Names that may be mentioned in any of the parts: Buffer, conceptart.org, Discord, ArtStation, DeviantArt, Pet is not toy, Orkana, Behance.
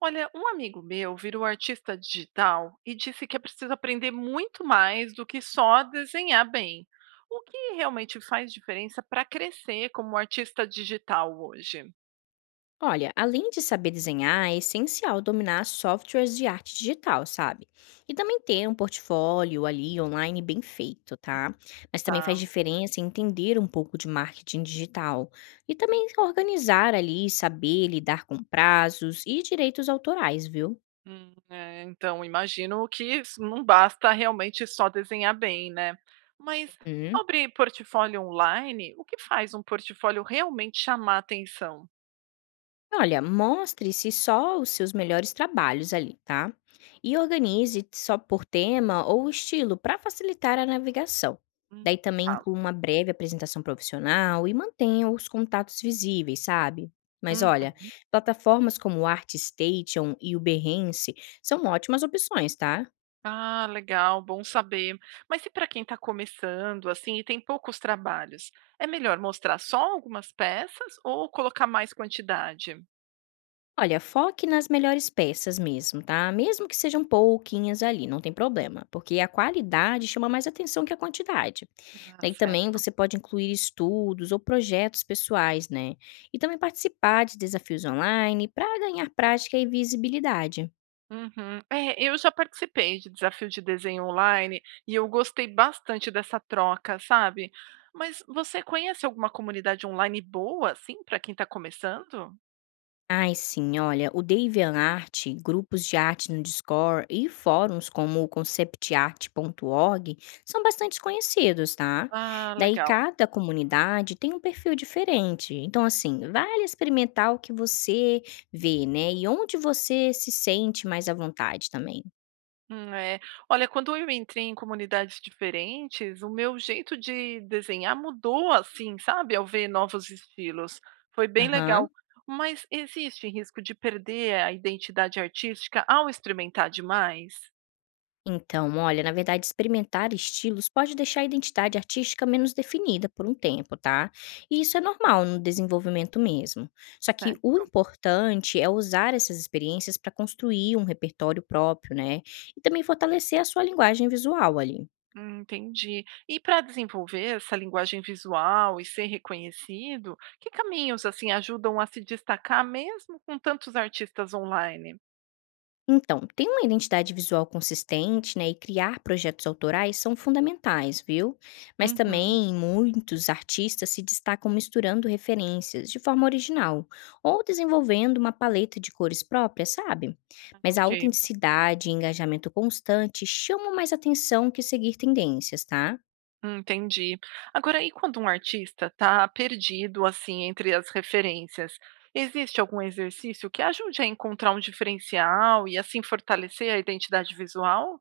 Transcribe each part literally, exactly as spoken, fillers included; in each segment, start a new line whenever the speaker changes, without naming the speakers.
Olha, um amigo meu virou artista digital e disse que é preciso aprender muito mais do que só desenhar bem. O que realmente faz diferença para crescer como artista digital hoje?
Olha, além de saber desenhar, é essencial dominar softwares de arte digital, sabe? E também ter um portfólio ali online bem feito, tá? Mas também faz
Tá.
diferença entender um pouco de marketing digital e também organizar ali, saber lidar com prazos e direitos autorais, viu?
Hum, é, então, imagino que isso não basta realmente só desenhar bem, né? Mas
Uhum.
sobre portfólio online, o que faz um portfólio realmente chamar atenção?
Olha, mostre-se só os seus melhores trabalhos ali, tá? E organize só por tema ou estilo para facilitar a navegação.
Hum,
Daí também
tá.
inclua uma breve apresentação profissional e mantenha os contatos visíveis, sabe? Mas
Hum.
olha, plataformas como o ArtStation e o Behance são ótimas opções, tá?
Ah, legal, bom saber. Mas e para quem está começando, assim, e tem poucos trabalhos, é melhor mostrar só algumas peças ou colocar mais quantidade?
Olha, foque nas melhores peças mesmo, tá? Mesmo que sejam pouquinhas ali, não tem problema, porque a qualidade chama mais atenção que a quantidade.
Ah,
Daí também
certo.
você pode incluir estudos ou projetos pessoais, né? E também participar de desafios online para ganhar prática e visibilidade.
Uhum. É, eu já participei de desafio de desenho online e eu gostei bastante dessa troca, sabe? Mas você conhece alguma comunidade online boa, assim, para quem está começando?
Ai, sim, olha, o DeviantArt, grupos de arte no Discord e fóruns como o conceptart ponto org são bastante conhecidos, tá?
Ah,
Daí
legal.
cada comunidade tem um perfil diferente. Então, assim, vale experimentar o que você vê, né? E onde você se sente mais à vontade também.
Hum, é. Olha, quando eu entrei em comunidades diferentes, o meu jeito de desenhar mudou assim, sabe? Ao ver novos estilos. Foi bem legal.
Aham.
Mas existe risco de perder a identidade artística ao experimentar demais?
Então, olha, na verdade, experimentar estilos pode deixar a identidade artística menos definida por um tempo, tá? E isso é normal no desenvolvimento mesmo. Só que o
Certo.
importante é usar essas experiências para construir um repertório próprio, né? E também fortalecer a sua linguagem visual ali.
Hum, Entendi. E para desenvolver essa linguagem visual e ser reconhecido, que caminhos assim ajudam a se destacar mesmo com tantos artistas online?
Então, ter uma identidade visual consistente, né, e criar projetos autorais são fundamentais, viu? Mas
Uhum,
também muitos artistas se destacam misturando referências de forma original ou desenvolvendo uma paleta de cores próprias, sabe? Mas a
ok.
autenticidade e engajamento constante chamam mais atenção que seguir tendências, tá?
Hum, entendi. Agora, e quando um artista está perdido, assim, entre as referências, existe algum exercício que ajude a encontrar um diferencial e, assim, fortalecer a identidade visual?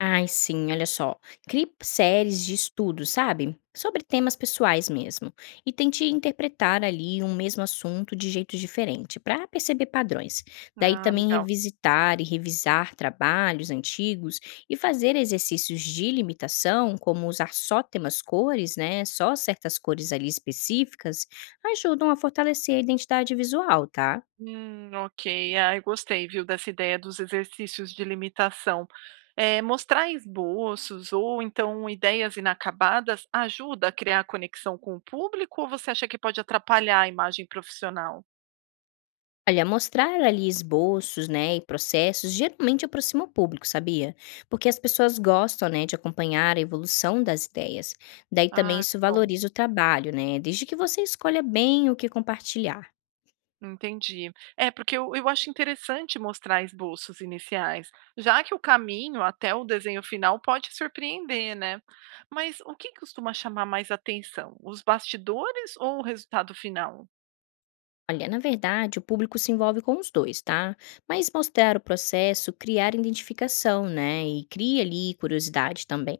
Ai, sim, olha só. Crie séries de estudos, sabe? Sobre temas pessoais mesmo. E tente interpretar ali um mesmo assunto de jeito diferente, para perceber padrões. Daí
Ah,
também
legal.
revisitar e revisar trabalhos antigos e fazer exercícios de limitação, como usar só temas cores, né? Só certas cores ali específicas, ajudam a fortalecer a identidade visual, tá?
Hum, ok. Ah, eu gostei, viu, dessa ideia dos exercícios de limitação. É, mostrar esboços ou então ideias inacabadas ajuda a criar conexão com o público ou você acha que pode atrapalhar a imagem profissional?
Olha, mostrar ali esboços, né, e processos geralmente aproxima o público, sabia? Porque as pessoas gostam, né, de acompanhar a evolução das ideias. Daí também
Ah,
isso
que bom.
valoriza o trabalho, né, desde que você escolha bem o que compartilhar.
Entendi. É, porque eu eu acho interessante mostrar esboços iniciais, já que o caminho até o desenho final pode surpreender, né? Mas o que costuma chamar mais atenção? Os bastidores ou o resultado final?
Olha, na verdade, o público se envolve com os dois, tá? Mas mostrar o processo, criar identificação, né? E cria ali curiosidade também.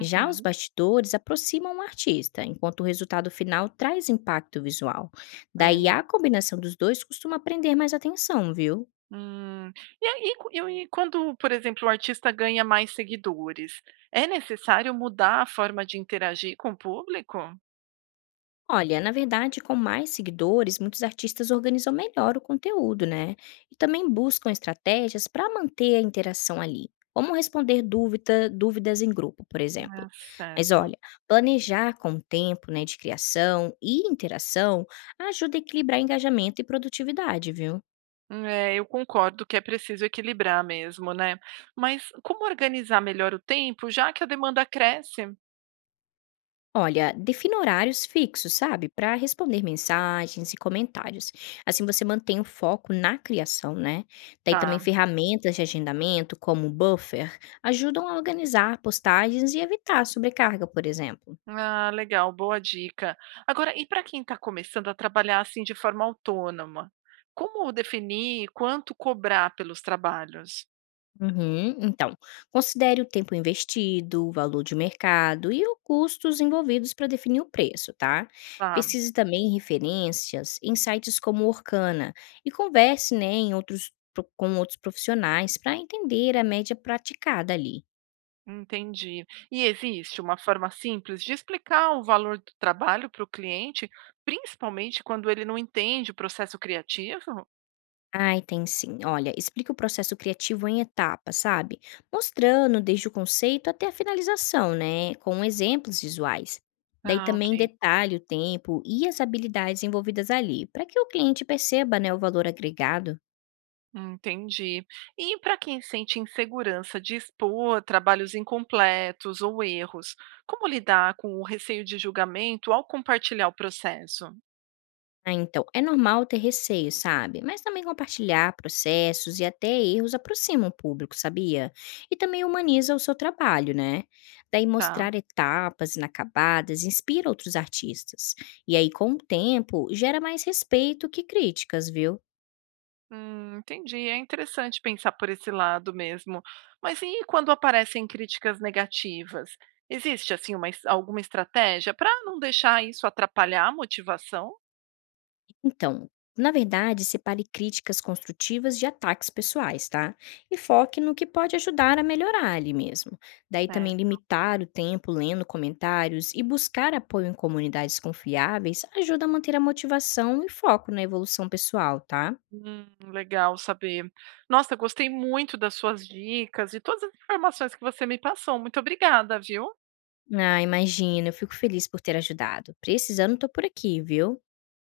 Já os bastidores aproximam o artista, enquanto o resultado final traz impacto visual.
é
Daí a
mesmo.
combinação dos dois costuma prender mais atenção, viu?
Hum, e aí, co- e o- quando, por exemplo, o artista ganha mais seguidores, é necessário mudar a forma de interagir com o público?
Olha, na verdade, com mais seguidores, muitos artistas organizam melhor o conteúdo, né? E também buscam estratégias para manter a interação ali, como responder dúvida, dúvidas em grupo, por
Ah,
exemplo. Mas
certo.
olha, planejar com o tempo, né, de criação e interação ajuda a equilibrar engajamento e produtividade, viu?
É, eu concordo que é preciso equilibrar mesmo, né? Mas como organizar melhor o tempo, já que a demanda cresce?
Olha, defina horários fixos, sabe? Para responder mensagens e comentários. Assim você mantém o foco na criação, né? Daí também
Tá.
ferramentas de agendamento, como o Buffer, ajudam a organizar postagens e evitar sobrecarga, por exemplo.
Ah, legal, boa dica. Agora, e para quem está começando a trabalhar assim de forma autônoma, como definir quanto cobrar pelos trabalhos?
Uhum. Então, considere o tempo investido, o valor de mercado e os custos envolvidos para definir o preço, tá?
Tá,
Pesquise também referências em sites como o Orkana e converse né, em outros, pro- com outros profissionais para entender a média praticada ali.
entendi. E existe uma forma simples de explicar o valor do trabalho para o cliente, principalmente quando ele não entende o processo criativo?
Ai, tem sim. Olha, explica o processo criativo em etapas, sabe? Mostrando desde o conceito até a finalização, né? Com exemplos visuais. Daí
Ah,
também
ok.
detalhe o tempo e as habilidades envolvidas ali, para que o cliente perceba, né, o valor agregado.
Entendi. E para quem sente insegurança de expor trabalhos incompletos ou erros, como lidar com o receio de julgamento ao compartilhar o processo?
Ah, então, é normal ter receio, sabe? Mas também compartilhar processos e até erros aproxima o público, sabia? E também humaniza o seu trabalho, né? Daí
Tá.
mostrar etapas inacabadas inspira outros artistas. E aí, com o tempo, gera mais respeito que críticas, viu?
Hum, entendi. É interessante pensar por esse lado mesmo. Mas e quando aparecem críticas negativas? Existe assim uma, es- alguma estratégia para não deixar isso atrapalhar a motivação?
Então, na verdade, separe críticas construtivas de ataques pessoais, tá? E foque no que pode ajudar a melhorar ali mesmo. Daí
É.
também limitar o tempo lendo comentários e buscar apoio em comunidades confiáveis ajuda a manter a motivação e foco na evolução pessoal, tá?
Hum, legal saber. Nossa, gostei muito das suas dicas e todas as informações que você me passou. Muito obrigada, viu?
Ah, imagina, eu fico feliz por ter ajudado. Precisando, tô por aqui, viu?